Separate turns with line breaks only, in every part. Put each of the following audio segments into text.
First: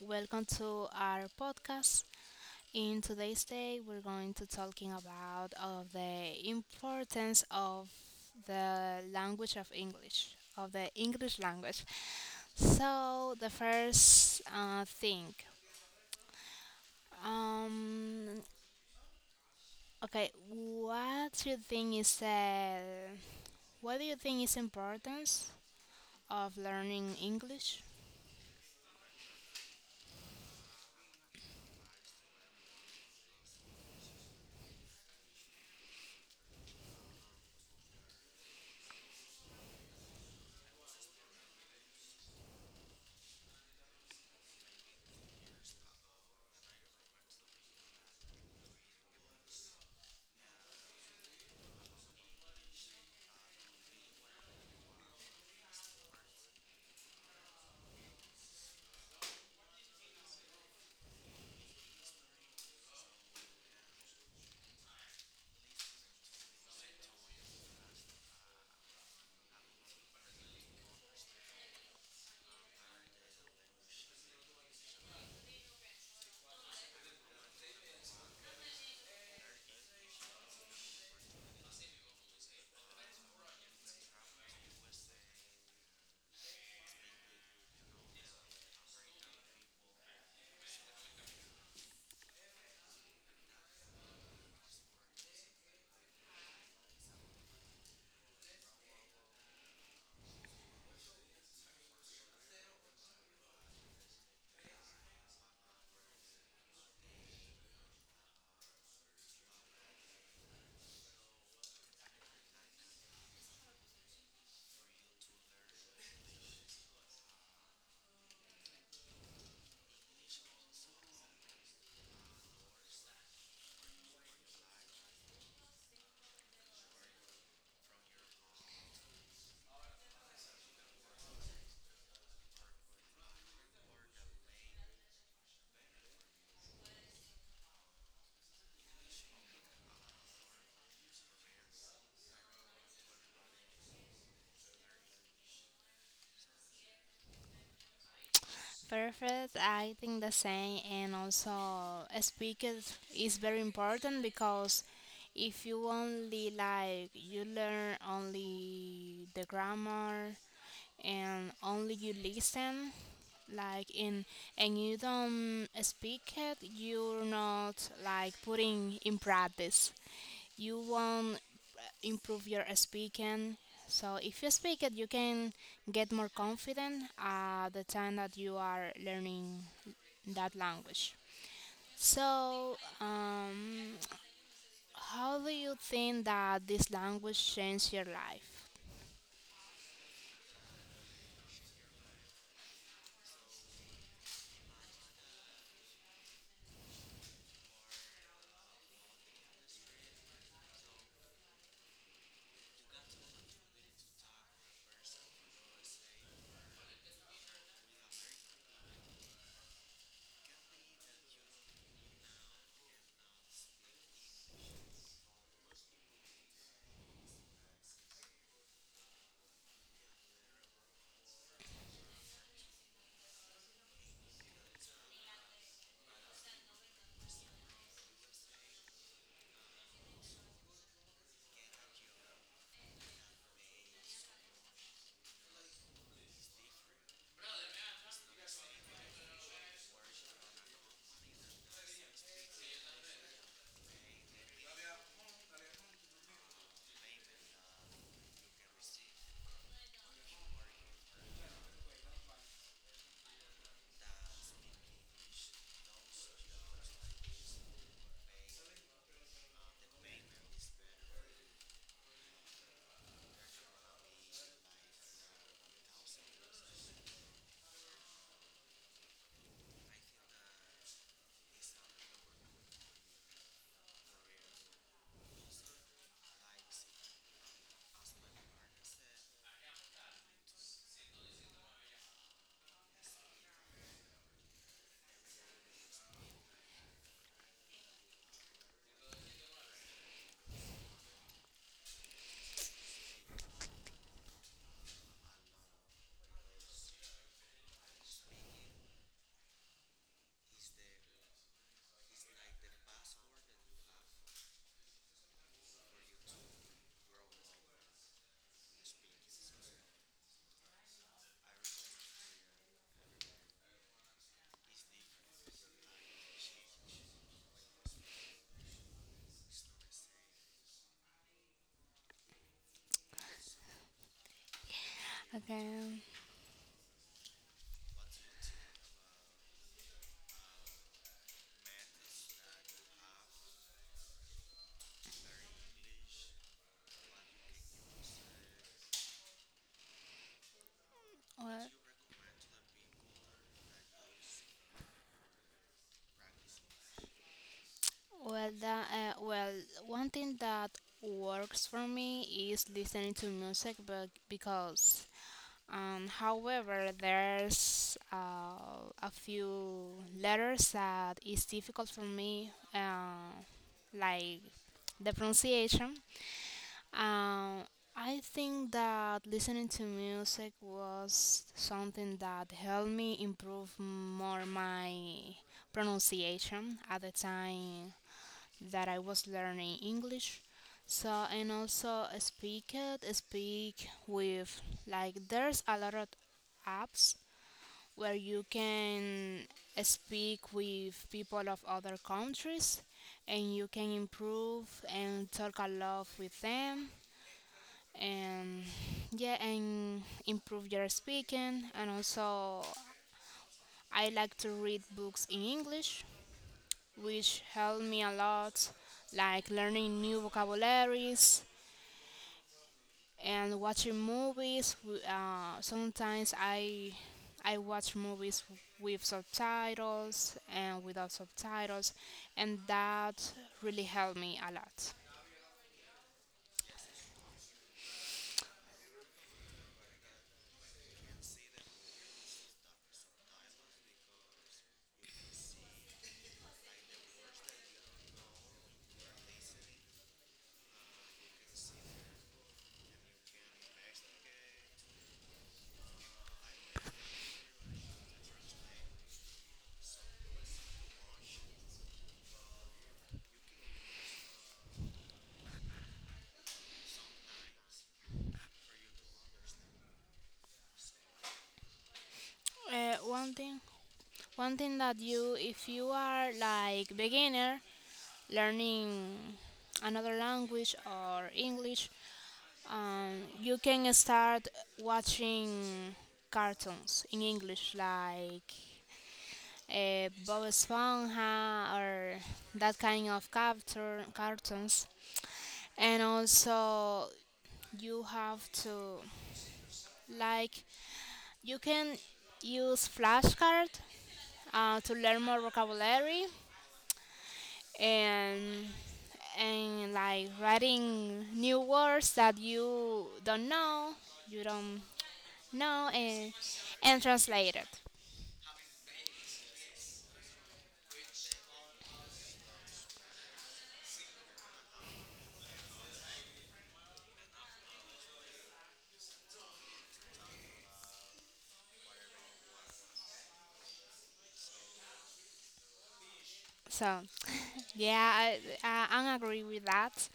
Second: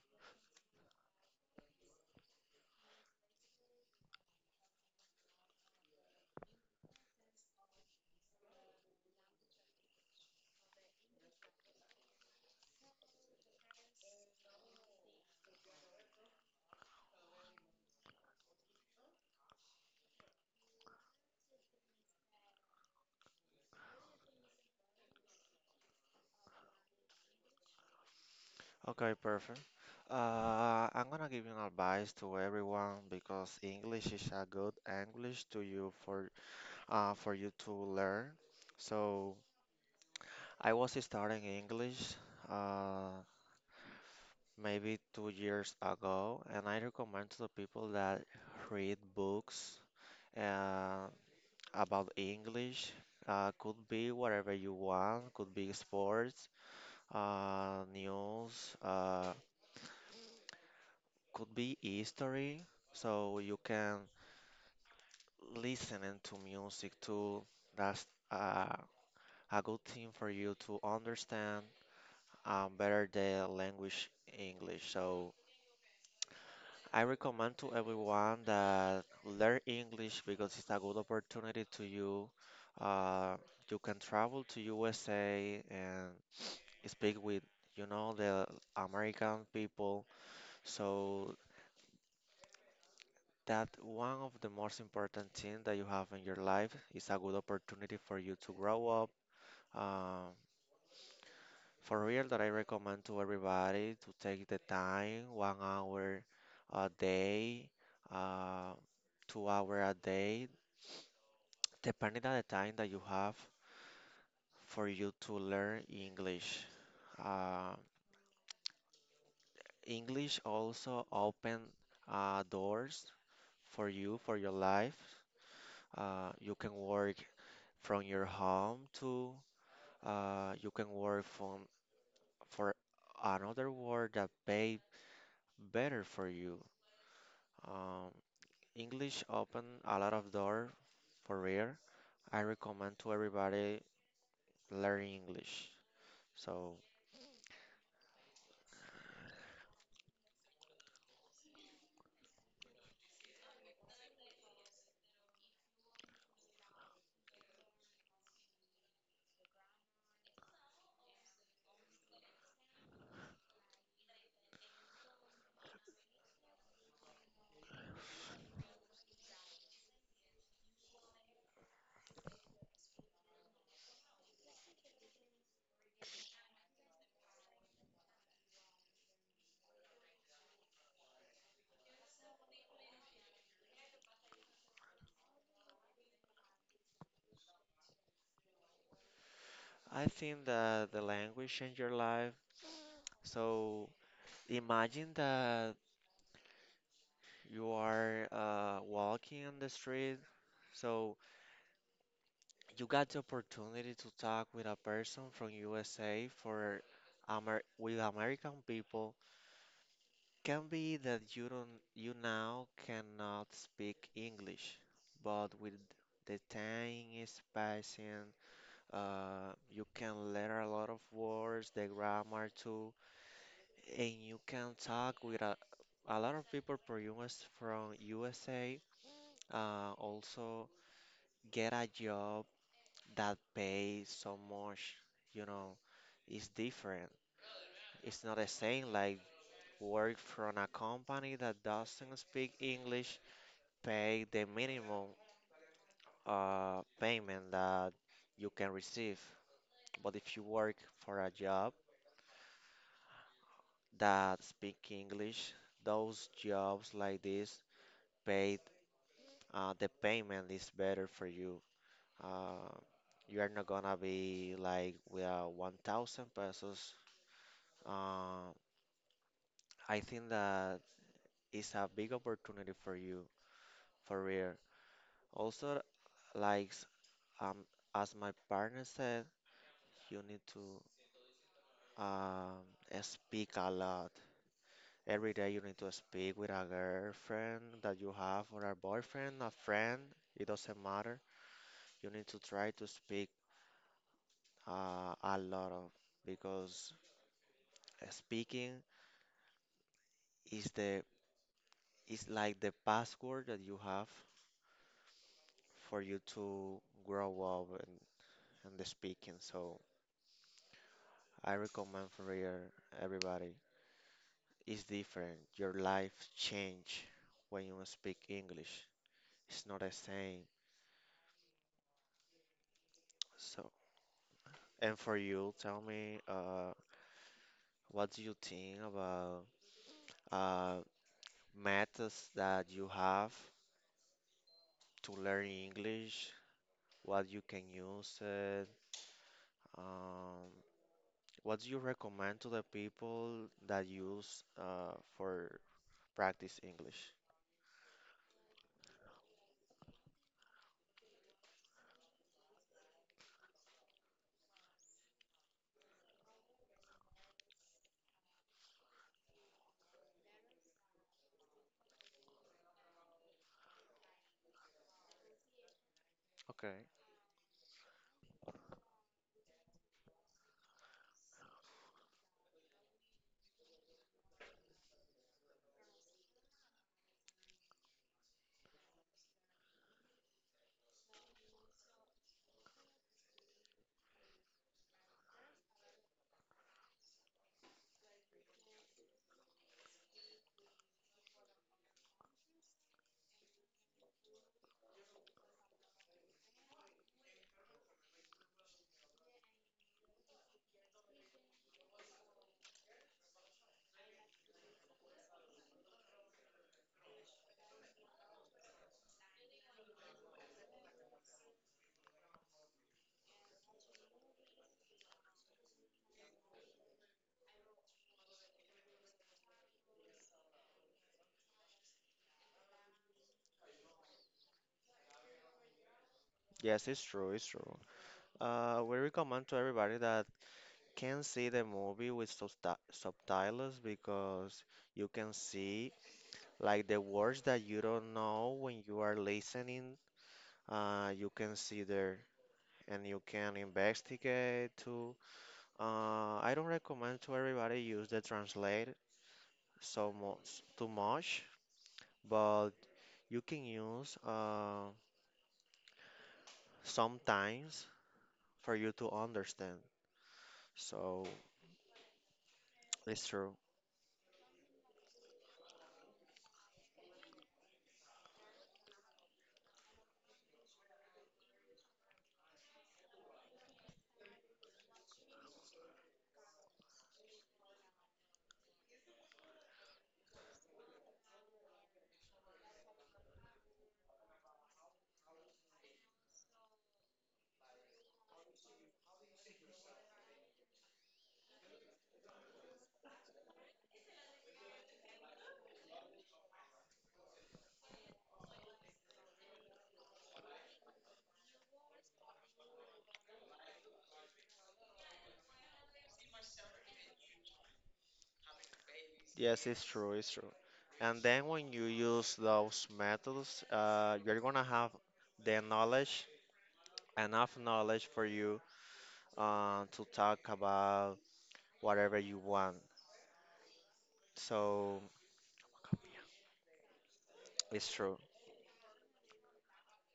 Welcome to our podcast. In today's day, we're going to talking about of the importance of the language of English, of the English language. So the first thing, um, okay, what do you think is the what do you think is importance of learning English?
Okay, perfect. I'm gonna give you an advice to everyone because English is a good English to you for you to learn. So I was starting English. Uh, Maybe 2 years ago, and I recommend to the people that read books uh, about English. Could be whatever you want, could be sports, news, could be history. So you can listening to music too. That's uh, a good thing for you to understand better the language English. So I recommend to everyone that learn English because it's a good opportunity to you. Uh, you can travel to USA and speak with, the American people. So that one of the most important thing that you have in your life is a good opportunity for you to grow up. Um, for real, that I recommend to everybody to take the time, 1 hour a day. Uh, 2 hour a day depending on the time that you have for you to learn English, uh, English also open doors for you for your life. You can work from your home too. Uh, you can work from for another work that pay better for you. Um, English open a lot of door for real. I recommend to everybody learn English. So
Perfect. I think the same, and also a speaker is very important because if you only like you learn only the grammar and only you listen, like in and you don't speak it, you're not like putting in practice you won't improve your speaking. So if you speak it, you can get more confident at the time that you are learning that language. So, how do you think that this language changed your life?
I think that the language changed your life. So imagine that you are walking on the street. So you got the opportunity to talk with a person from USA for Amer with American people. Can be that you don't you now cannot speak English, but with the time is passing, you can learn a lot of words, the grammar too. And you can talk with a lot of people from US from USA. Also, get a job that pays so much, you know, it's different. It's not the same like work from a company that doesn't speak English, pay the minimum payment that you can receive. But if you work for a job that speak English, those jobs like this pay the payment is better for you. Uh, you are not gonna be like with 1,000 pesos. Uh, I think that is a big opportunity for you, for real. Also, like s- um, as my partner said, you need to um, speak a lot. Every day you need to speak with a girlfriend that you have or a boyfriend, a friend. It doesn't matter. You need to try to speak a lot of because speaking is the is like the password that you have for you to grow up and the speaking. So I recommend for your, everybody. It's different. Your life change when you speak English. It's not the same. So and for you, tell
Okay.
me, what do you think about uh, methods that you have to learn English? What you can use it? Um, What do
Well,
you recommend to the people that use for practice English?
well, one thing that works for me is listening to music, but because however, there's a few letters that is difficult for me, like the pronunciation.
Okay.
Um, I think that listening to music was something that helped me improve more my pronunciation at the time that I was learning English. So and also speak with like there's a lot of apps where you can speak with people of other countries and you can improve and talk a lot with them and yeah and improve your speaking and also I like to read books in English which helped me a lot, like learning new vocabularies and watching movies. Sometimes I watch movies with subtitles and without subtitles, and that really helped me a lot.
Yes, it's true, it's true. We recommend to everybody that can see the movie with subtitles because you can see like the words that you don't know when you are listening. You can see there and you can investigate too. I don't recommend to everybody use the translate so much too much, but you can use sometimes for you to understand. So
Uh,
it's
one
true.
thing, One thing that you, if you are like beginner learning another language or English, you can start watching cartoons in English, like Bob Esponja or that kind of cartoons, and also you have to like you can use flashcard to learn more vocabulary and and like writing new words that you don't know you don't no and and translated
Yes, it's true. It's true. And then when you use those methods, you're gonna have the knowledge, enough knowledge for you to talk about whatever you want. So
so
it's
yeah
true.
I agree with that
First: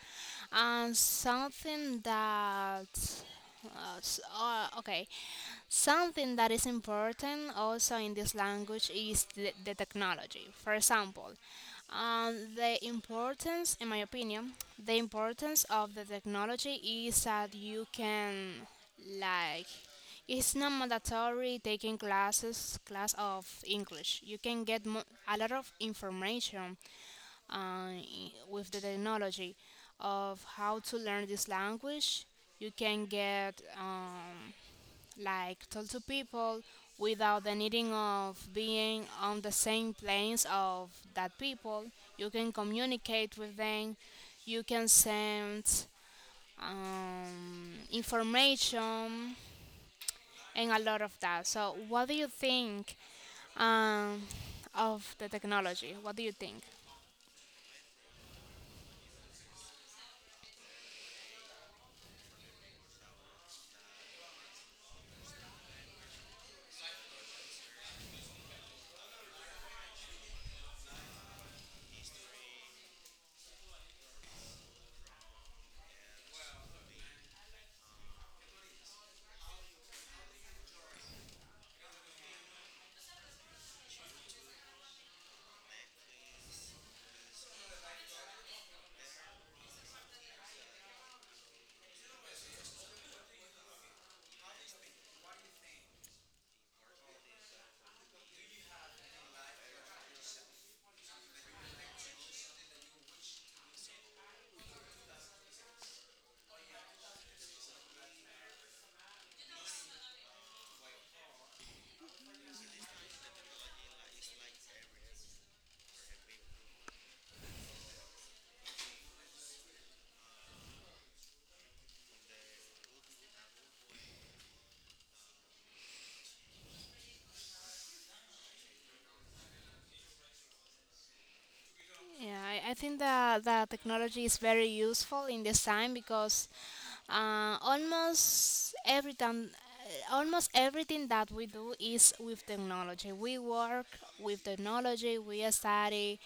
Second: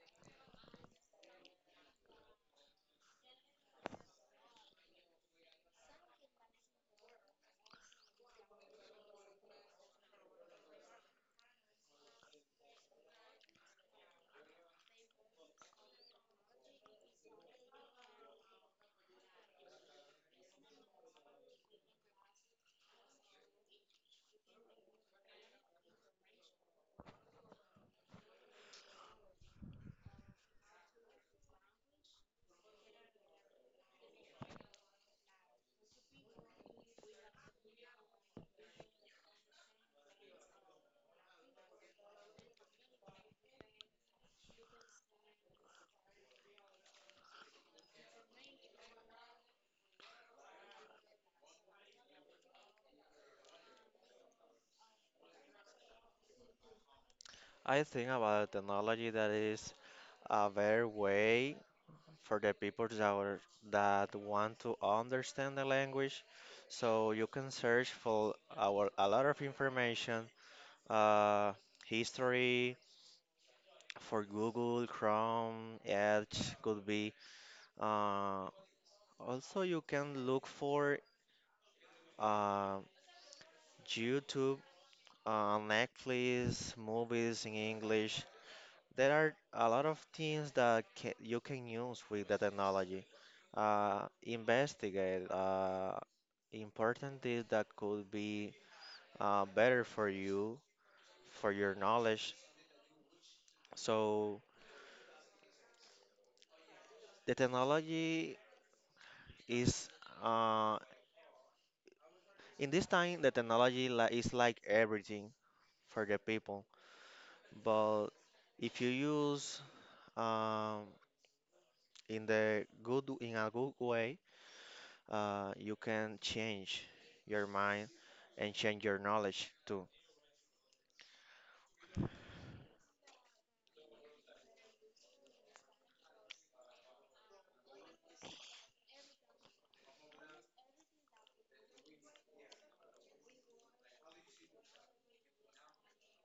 and something that okay something that is important also in this language is the technology for example the importance in my opinion the importance of the technology is that you can like It's not mandatory taking classes, class of English. You can get a lot of information with the technology of how to learn this language. You can get like talk to people without the needing of being on the same planes of that people. You can communicate with them. You can send information and a lot of that. So, what do you think um, of the technology? What do you think?
I think about technology that is a better way for the people that, that want to understand the language. So you can search a lot of information, uh, history for Google, Chrome, Edge could be. Uh, also, you can look for uh, YouTube, Netflix, movies in English. There are a lot of things that ca you can use with the technology. Investigate important things that could be better for you, for your knowledge. So the technology is uh, in this time the technology li is like everything for the people. But if you use um, in the good in a good way you can change your mind and change your knowledge too.
Yeah, I think that that technology is very useful in this time because uh, almost every time, almost everything that we do is with technology. We work with technology. We study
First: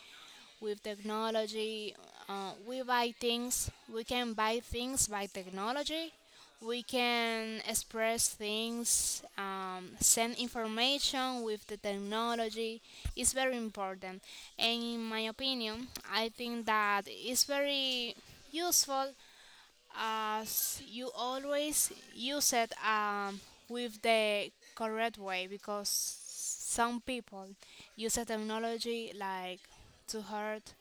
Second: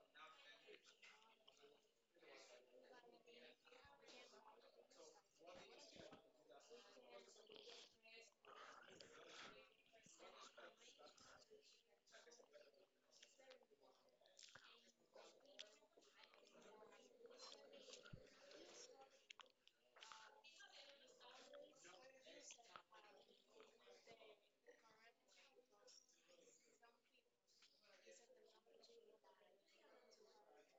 with technology. We we can buy things by technology. We can express things, send information with the technology. It's very important. And in my opinion, I think that it's very useful as you always use it with the correct way because some people use the technology like to hurt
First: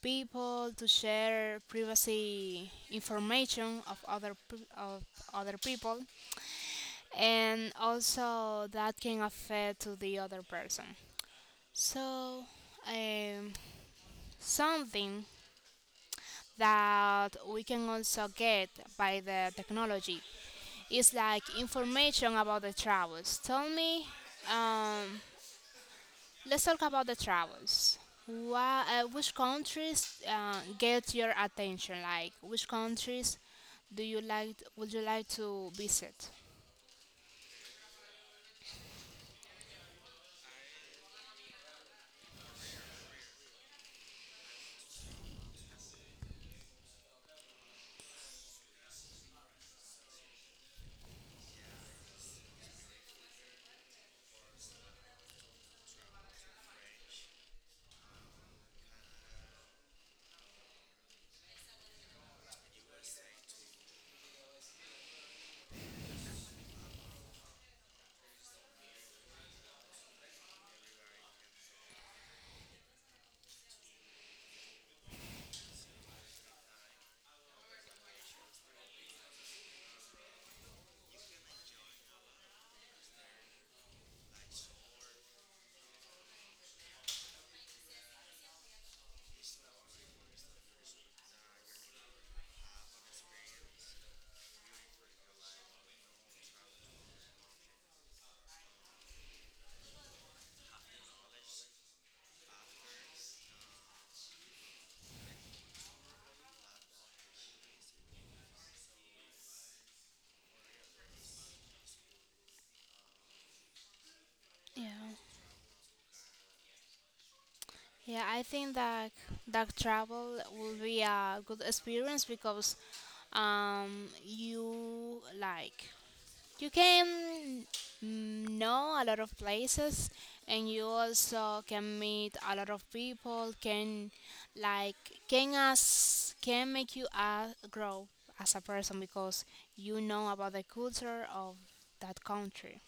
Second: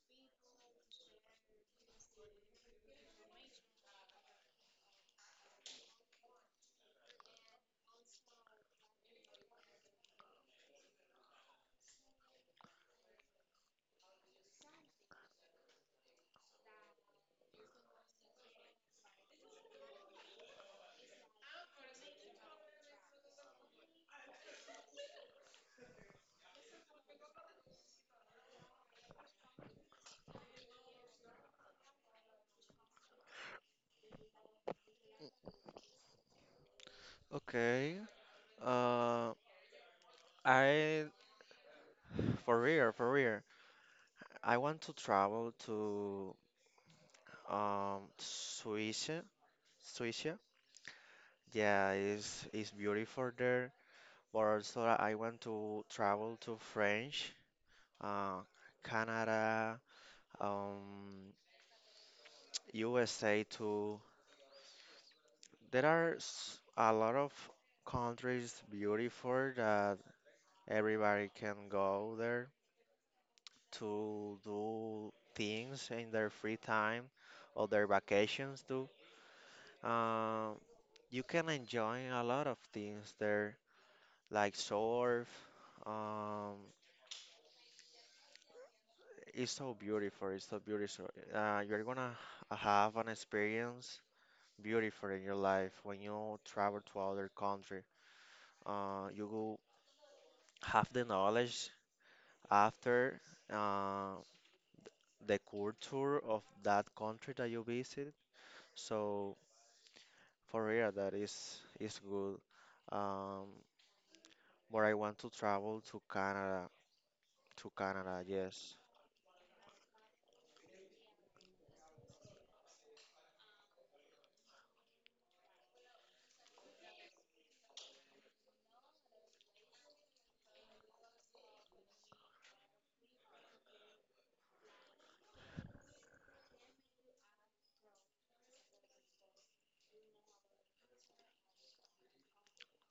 people to share privacy information of other people and also that can affect to the other person so um, something that we can also get by the technology is like information about the travels tell me um, let's talk about the travels. Why, which countries get your attention? Like, which countries do you like? Would you like to visit?
Okay. Uh, I for real, for real. I want to travel to Suiza, Suiza. Yeah, it's beautiful there. But also, I want to travel to French, uh, Canada, um, USA too. There are a lot of countries beautiful that everybody can go there to do things in their free time or their vacations too. Um, you can enjoy a lot of things there, like surf. Um, it's so beautiful. It's so beautiful. You're gonna have an experience beautiful in your life when you travel to other country. You will have the knowledge after uh, the culture of that country that you visit. So for real, that is good. Um, but
Yeah,
I want to travel to Canada. To Canada,
yeah. I
yes,
think that that travel will be a good experience because um, you like you can know a lot of places and you also can meet a lot of people can like can us can make you grow as a person because you know about the culture of that country.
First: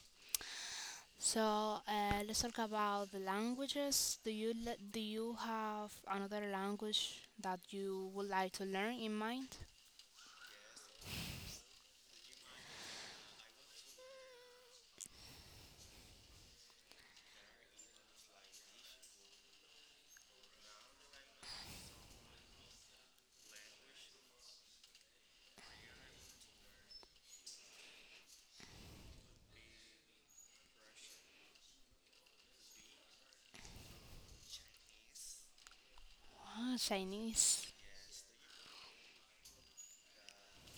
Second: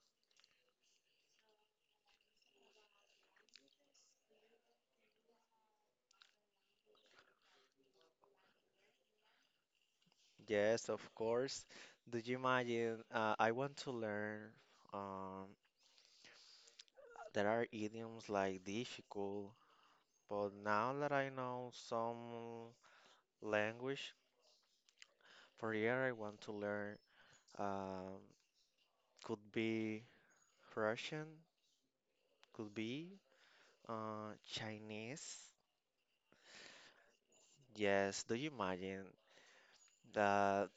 So let's talk about the languages. Do you have another language that you would like to learn in mind?
yes, of course. Do you imagine? I want to learn. Um, there are idioms like difficult, but now that I know some language, for real, I want to learn. Um, could be Russian, could be Chinese.
Ah, Chinese.
Yes, do you imagine? The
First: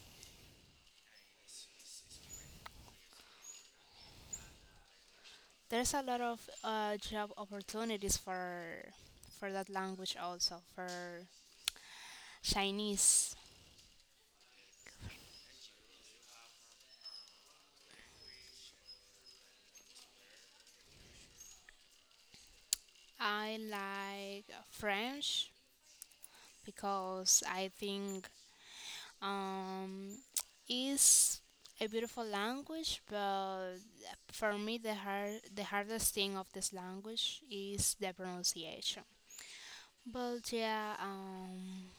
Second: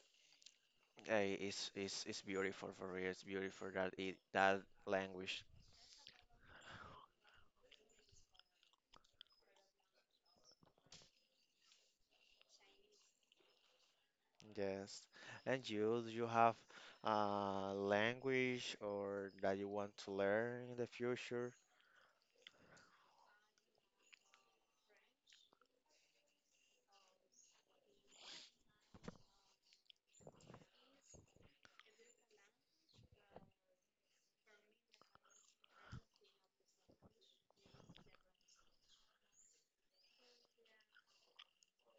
Hey, it's beautiful for real. It's beautiful that it that language.
There's a lot of job opportunities for that language also for Chinese.
Yes. And you, do you have a language or that you want to learn in the future?
I like French because I think um, is a beautiful language, but for me the hardest thing of this language is the pronunciation. But yeah,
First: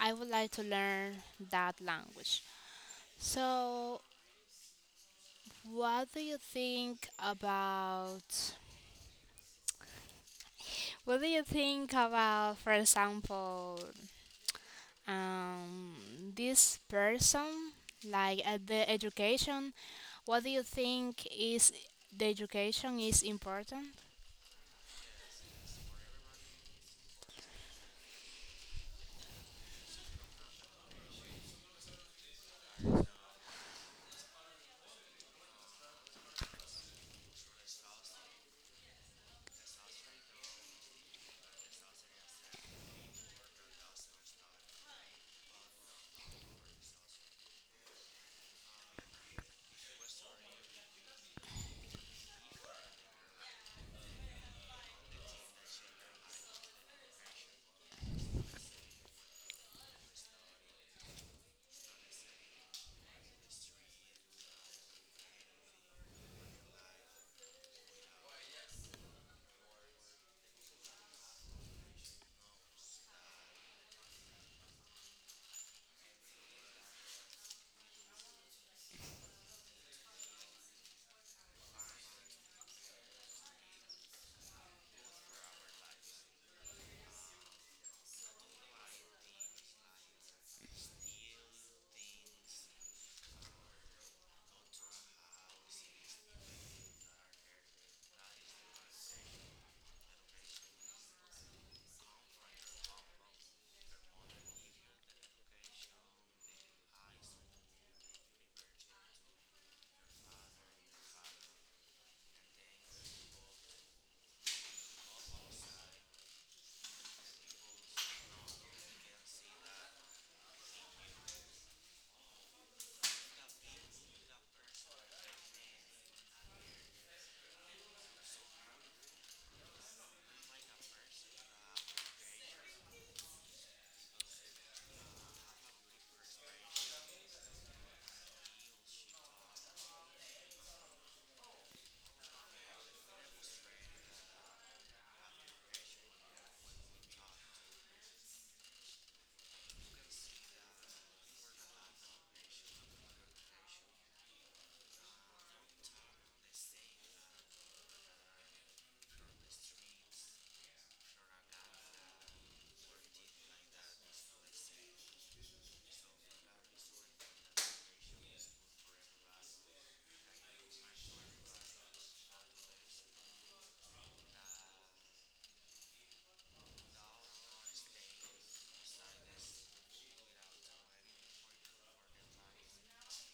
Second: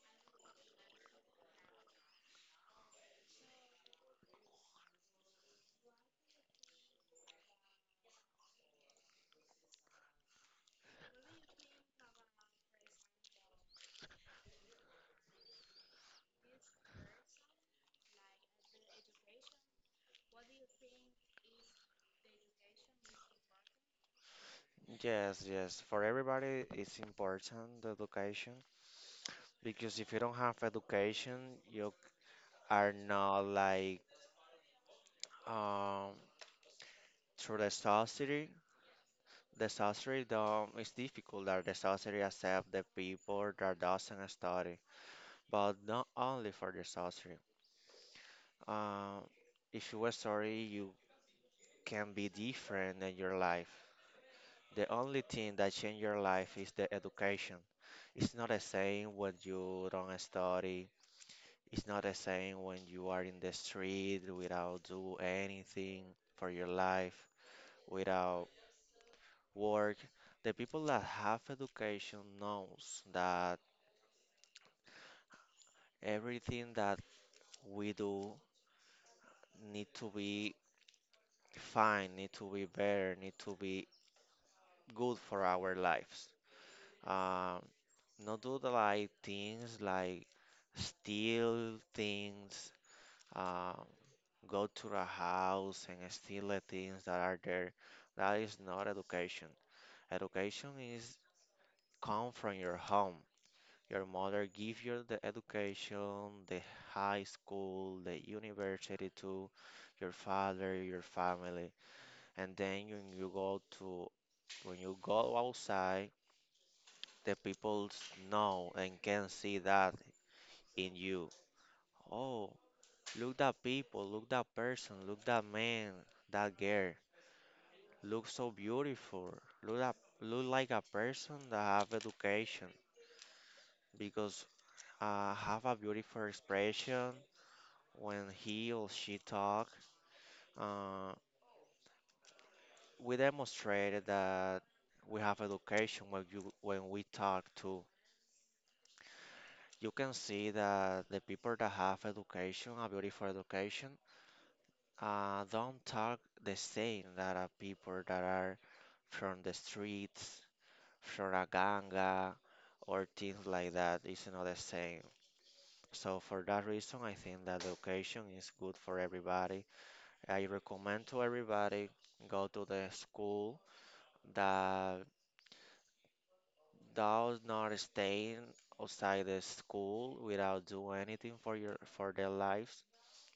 I would like to learn that language. So What do you think about what do you think about for example um this person like at the education what do you think is the education is important
Yes, yes. For everybody, it's important the education because if you don't have education, you are not like um through the society. It's difficult that the society accept the people that doesn't study but not only for the sauce. Uh, if you were sorry, you can be different in your life. The only thing that change your life is the education. It's not the same when you don't study. It's not the same when you are in the street without do anything for your life, without work. The people that have education knows that everything that we do need to be fine, need to be better, need to be good for our lives. Um, not do the, like things like steal things, um, go to the house and steal the things that are there. That is not education. Education is come from your home. Your mother give you the education, the high school, the university to your father, your family, and then when you go to when you go outside, the people know and can see that in you. Oh, look that people, look that person, look that man, that girl. Look so beautiful. Look that, look like a person that have education because have a beautiful expression when he or she talk. Uh, we demonstrated that we have education when you when we talk too. You can see that the people that have education, a beautiful education, uh, don't talk the same that are people that are from the streets, from a ganga, or things like that. It's not the same. So for that reason, I think that education is good for everybody. I recommend to everybody go to the school that does not stay outside the school without do anything for your for their lives.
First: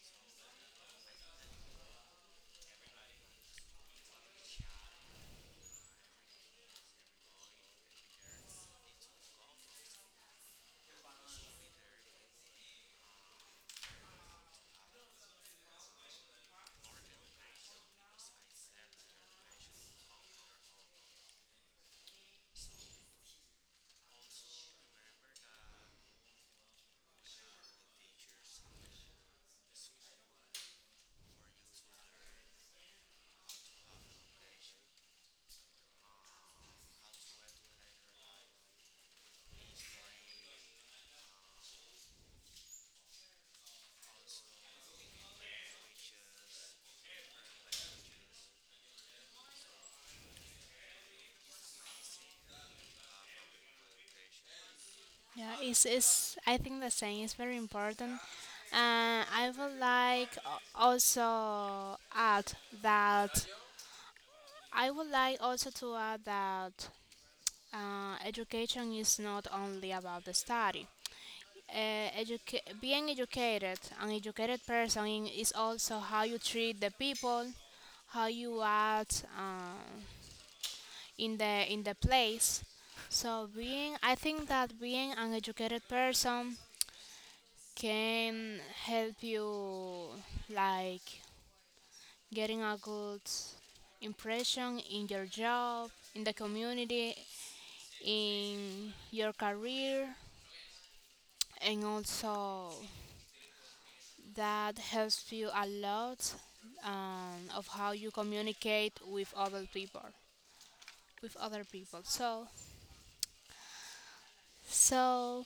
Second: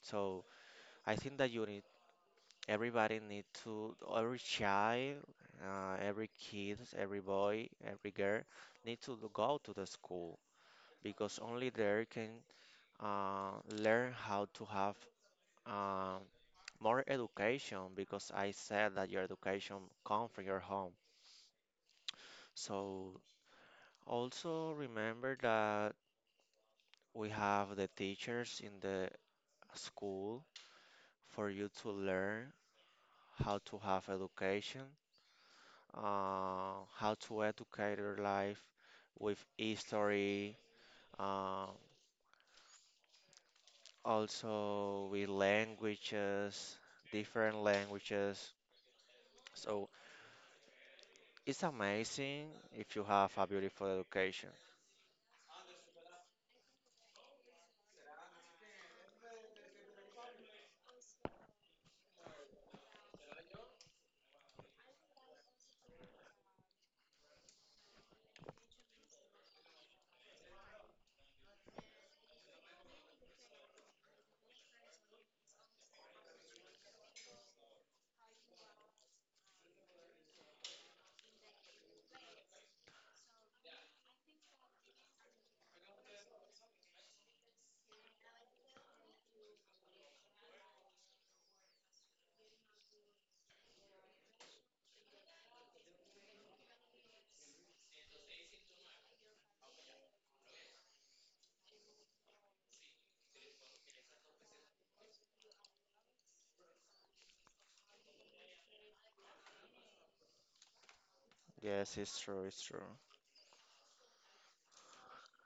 So I think that you everybody need to, every child, every kid, every boy, every girl need to go to the school because only there can learn how to have uh, more education because I said that your education come from your home. So also remember that we have the teachers in the school for you to learn how to have education how to educate their life with history, uh, also with languages, different languages. So it's amazing if you have a beautiful education.
yeah it's I think the same is very important and that I would like also to add that education is not only about the study. Being educated, an educated person is also how you treat the people, how you act in the place. So being, I think that being an educated person can help you like getting a good impression in your job, in the community, in your career, and also that helps you a lot of how you communicate with other people
Yes, it's true,
so
it's true.
so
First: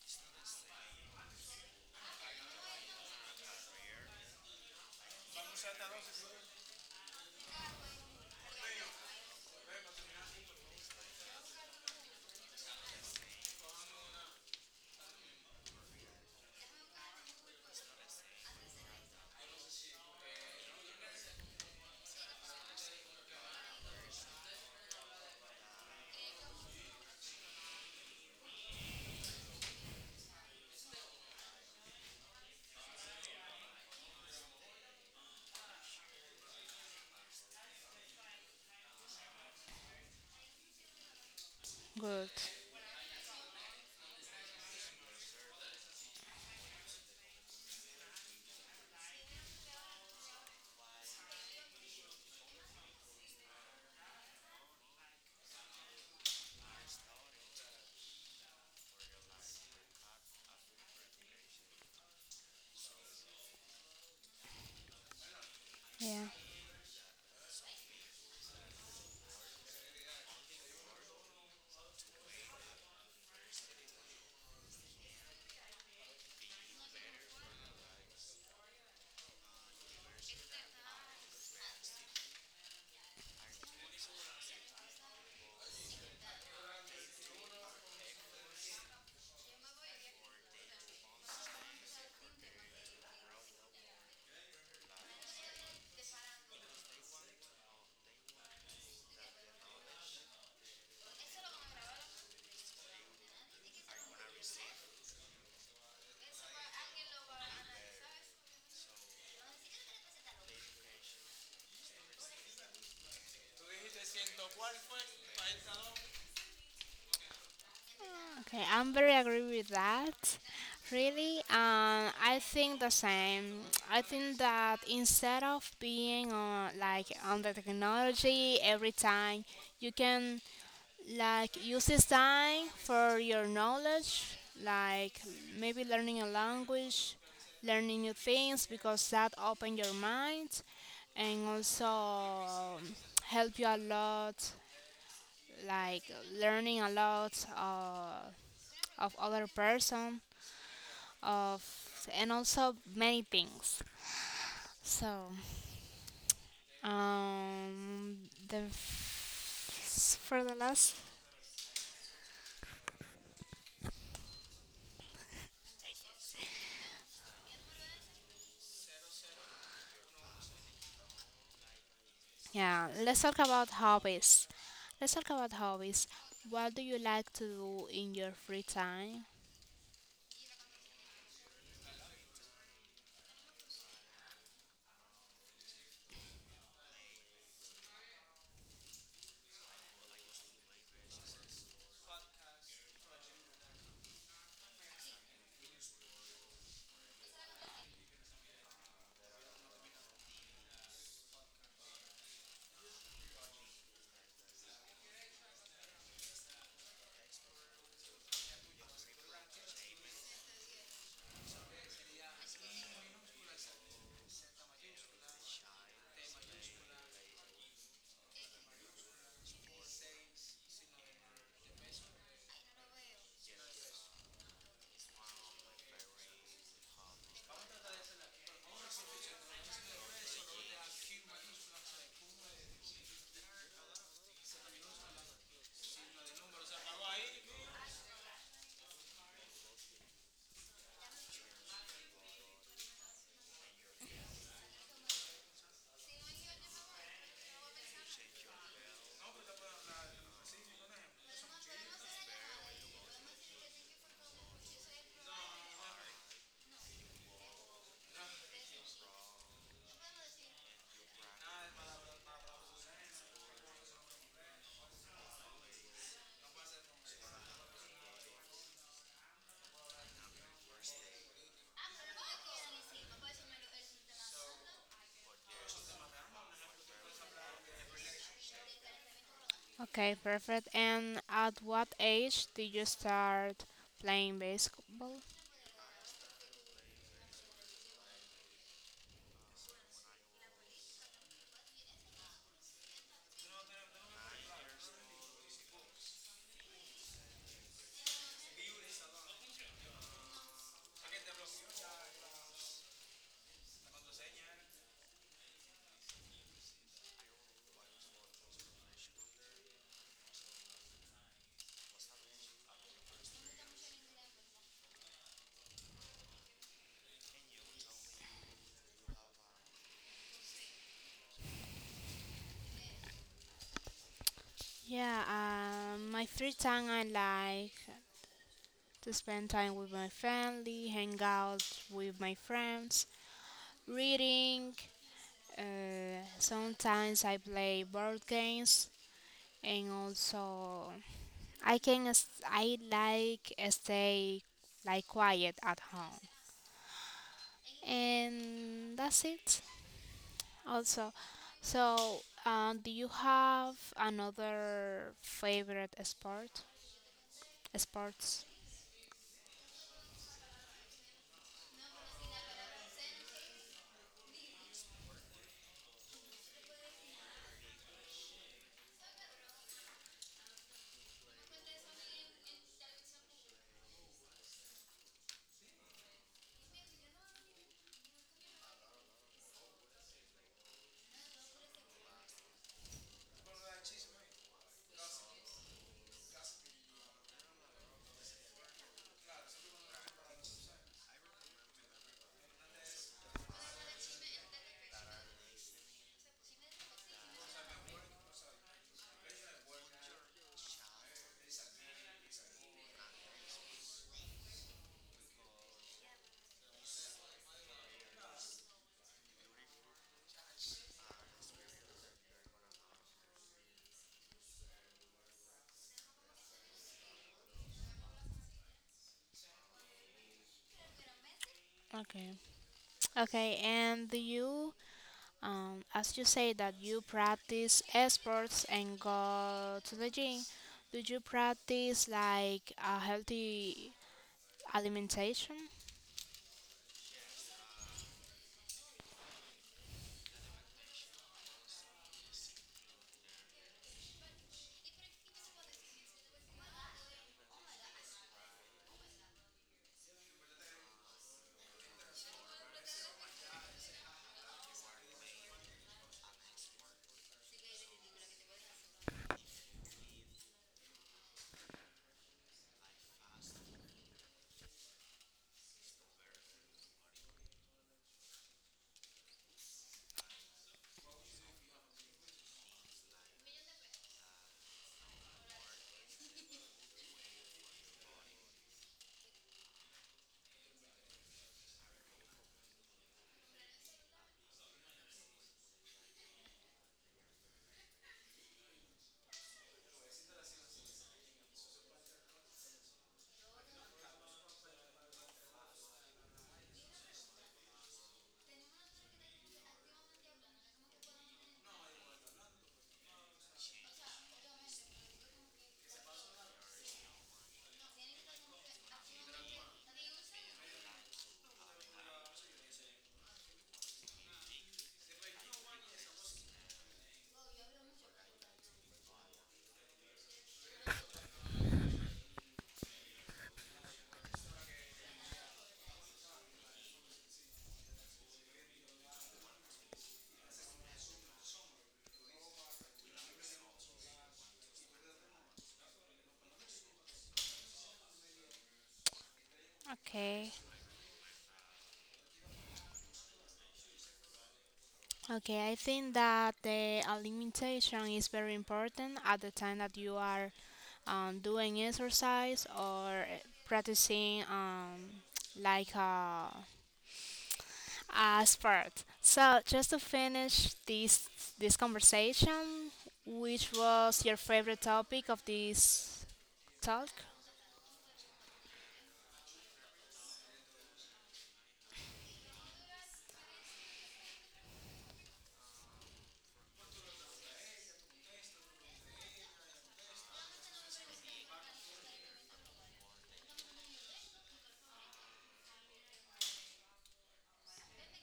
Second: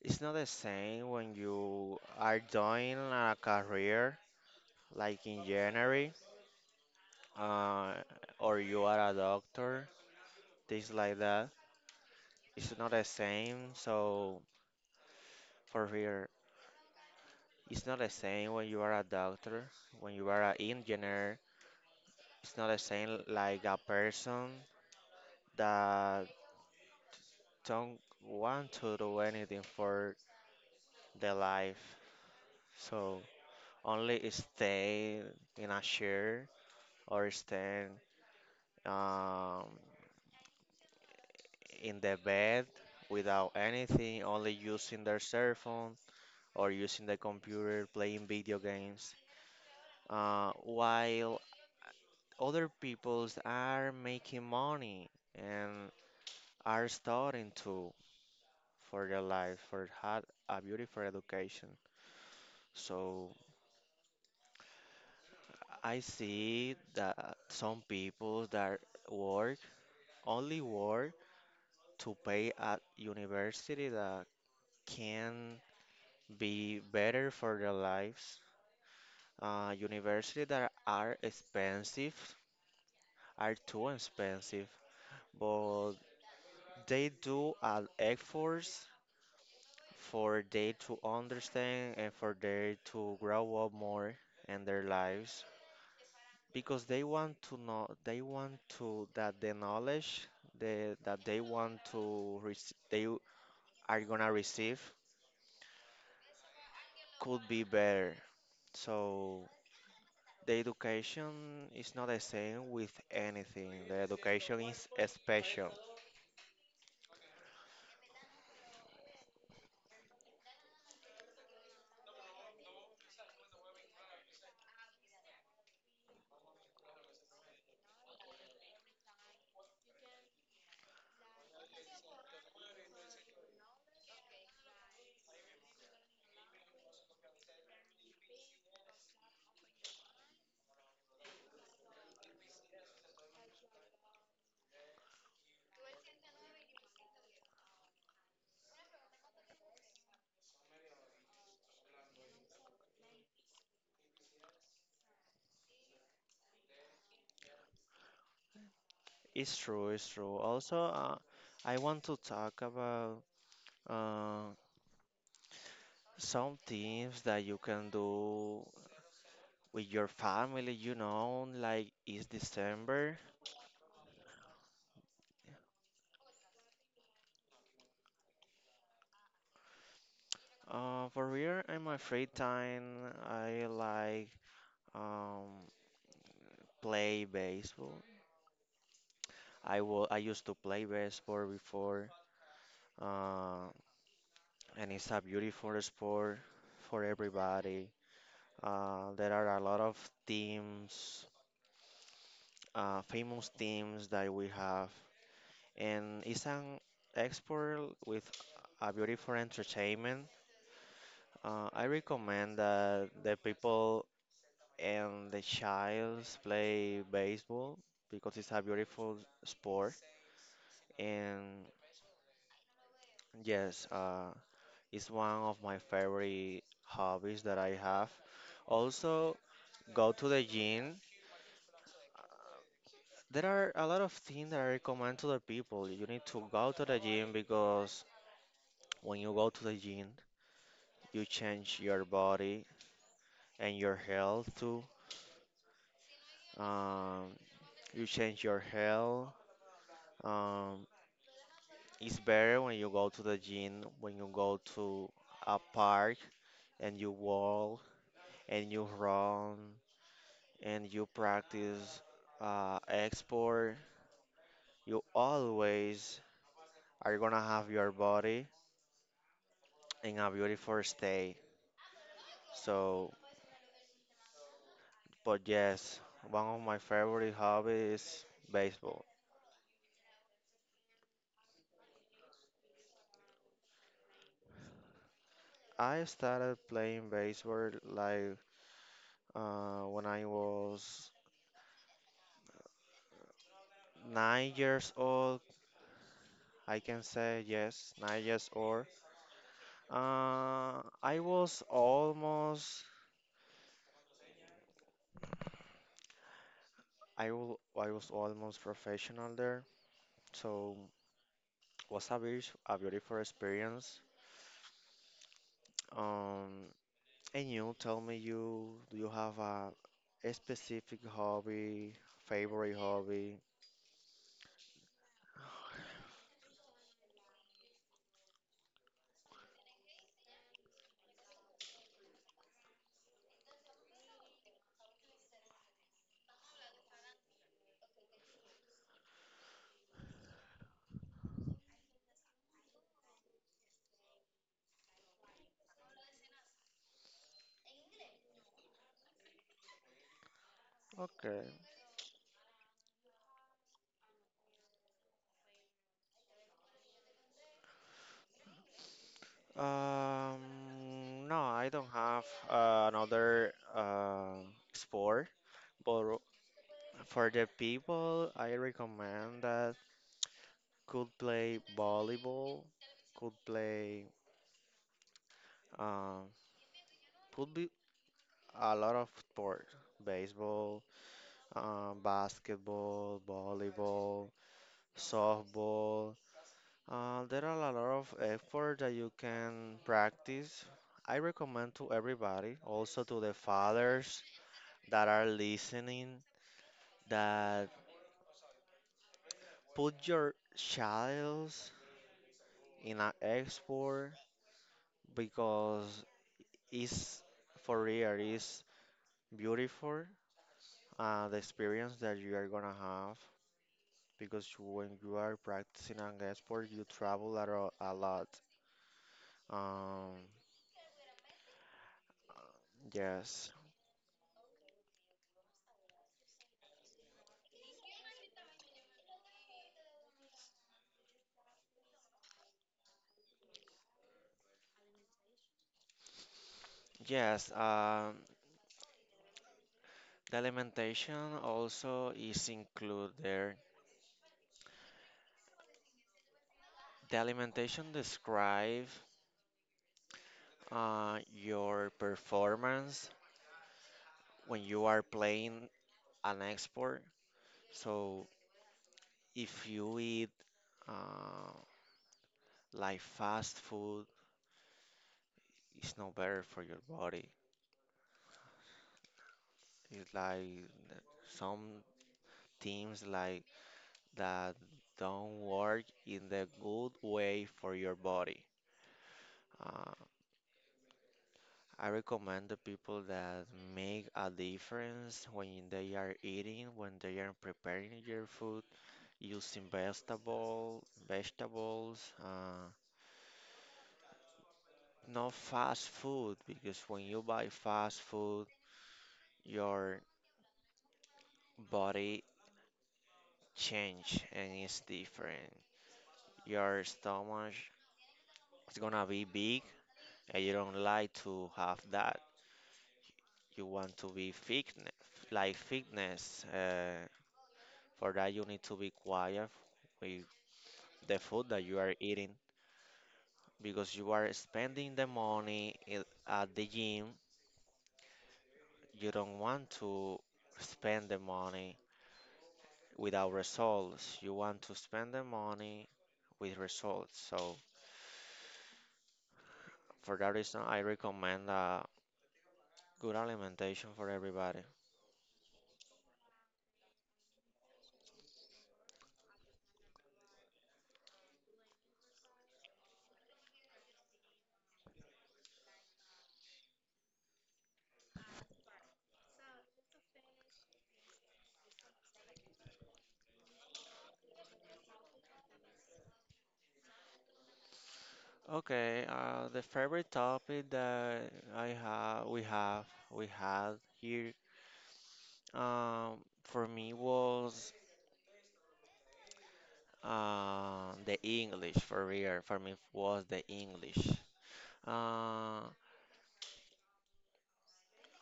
It's not the same when you are doing a career like engineering, uh, or you are a doctor, things like that. It's not the same. So for real, it's not the same when you are a doctor, when you are an engineer. It's not the same like a person that don't want to do anything for their life. So only stay in a chair or stay um, in the
good
bed without anything, only using their cell phone or using the computer, playing video games. While other peoples are making money and are starting to for their life for had a beautiful education. So I
yeah
see that some people that work only work to pay at university that can be better for their lives. University that are expensive are too expensive, but they do an effort for they to understand and for they to grow up more in their lives because they want to that the knowledge that they want to they are gonna receive could be better, so the education is not the same with anything. The education is special.
okay I'm very agree with that really. I think the same. I think that instead of being on like on the technology every time you can like uses time for your knowledge, like maybe learning a language, learning new things because that open your mind and also help you a lot, like learning a lot of other person of and also many things. So um, the
It's
f-
true, it's true.
for the
Also,
last
I want to talk about uh, some things that you can do with your family, you know, like it's
yeah,
December.
let's talk about hobbies. What do you like to do in your free time?
For real, in my free time, I like um, play baseball. I used to play baseball before, uh, and it's a beautiful sport for everybody. There are a lot of teams, famous teams that we have, and it's an export with a beautiful entertainment. I recommend that the people and the childs play baseball because it's a beautiful sport. And yes, it's one of my favorite hobbies that I have. Also, go to the gym. There are a lot of things that I recommend to the people. You need to go to the gym because when you go to the gym, you change your body and your health too. Um, you change your health. Um, It's better when you go to the gym, when you go to a park and you walk and you run and you practice export. You always are gonna have your body in a beautiful state. So, but yes, one of my favorite hobbies is baseball.
Okay, perfect. And at what age did you start playing basketball?
I started playing baseball like when I was 9 years old. I can say yes, 9 years old. Uh, I was almost I was almost professional there, so was a beautiful experience. Um, and you tell me you have a specific hobby, favorite hobby?
Yeah, my free time I like to spend time with my family, hang out with my friends, reading. Sometimes I play board games and also I like stay like quiet at home, and that's it. Also,
Okay.
so do you have another favorite sport? Sports.
Um, no, I don't have another sport, but for the people, I recommend that. Could play volleyball, could play, um, could be a lot of sports, baseball, basketball, volleyball, softball. There are a lot of efforts that you can practice. I recommend to everybody, also to the fathers that are listening, that put your childs in an export because it's, for real, it's beautiful, the experience that you are gonna have because when you are practicing an sport, you travel a lot. Um,
Okay.
yes,
Okay. And do you, as you say that you practice sports and go to the gym, do you practice like a healthy alimentation?
yes. The alimentation also is included there. The alimentation describe your performance when you are playing an export. So if you eat uh, like fast food, it's not better for your body. It's like some things like that don't work in the good way for your body. Uh, I recommend the people that make a difference when they are eating, when they are preparing your food, using vegetables, not fast food, because when you buy fast food, your body change and it's different. Your stomach is gonna be big, and you don't like to have that. You want to be fitness, like fitness. For that, you need to be quiet with the food that you are eating because you are spending the money at the gym. You don't want to spend the money without results. You want to spend the money with results. So for that
Okay.
reason, I recommend good alimentation for everybody.
Okay, I think that the alimentation is very important at the time that you are doing exercise or practicing like uh, a sport. So just to finish this conversation, which was your favorite topic of this talk?
Okay, the favorite topic that we have, we had here. Um, for me was the English, for real. For me was the English. Uh,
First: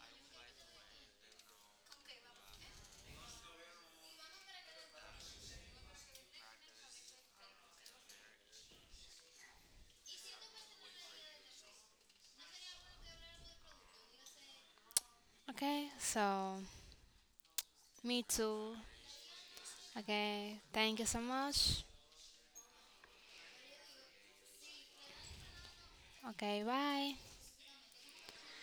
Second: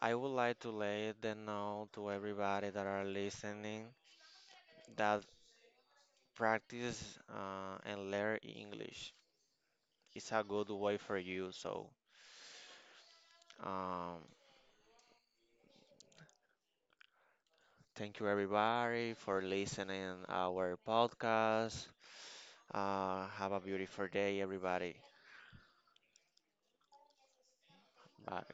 I would like to let them know to everybody that are listening that practice and learn English. It's a good way for you. So, um,
Okay, so
thank
me
you
too.
everybody for listening
Okay,
our
thank you so much.
podcast. Have a beautiful day, everybody.
Okay, bye.
Bye.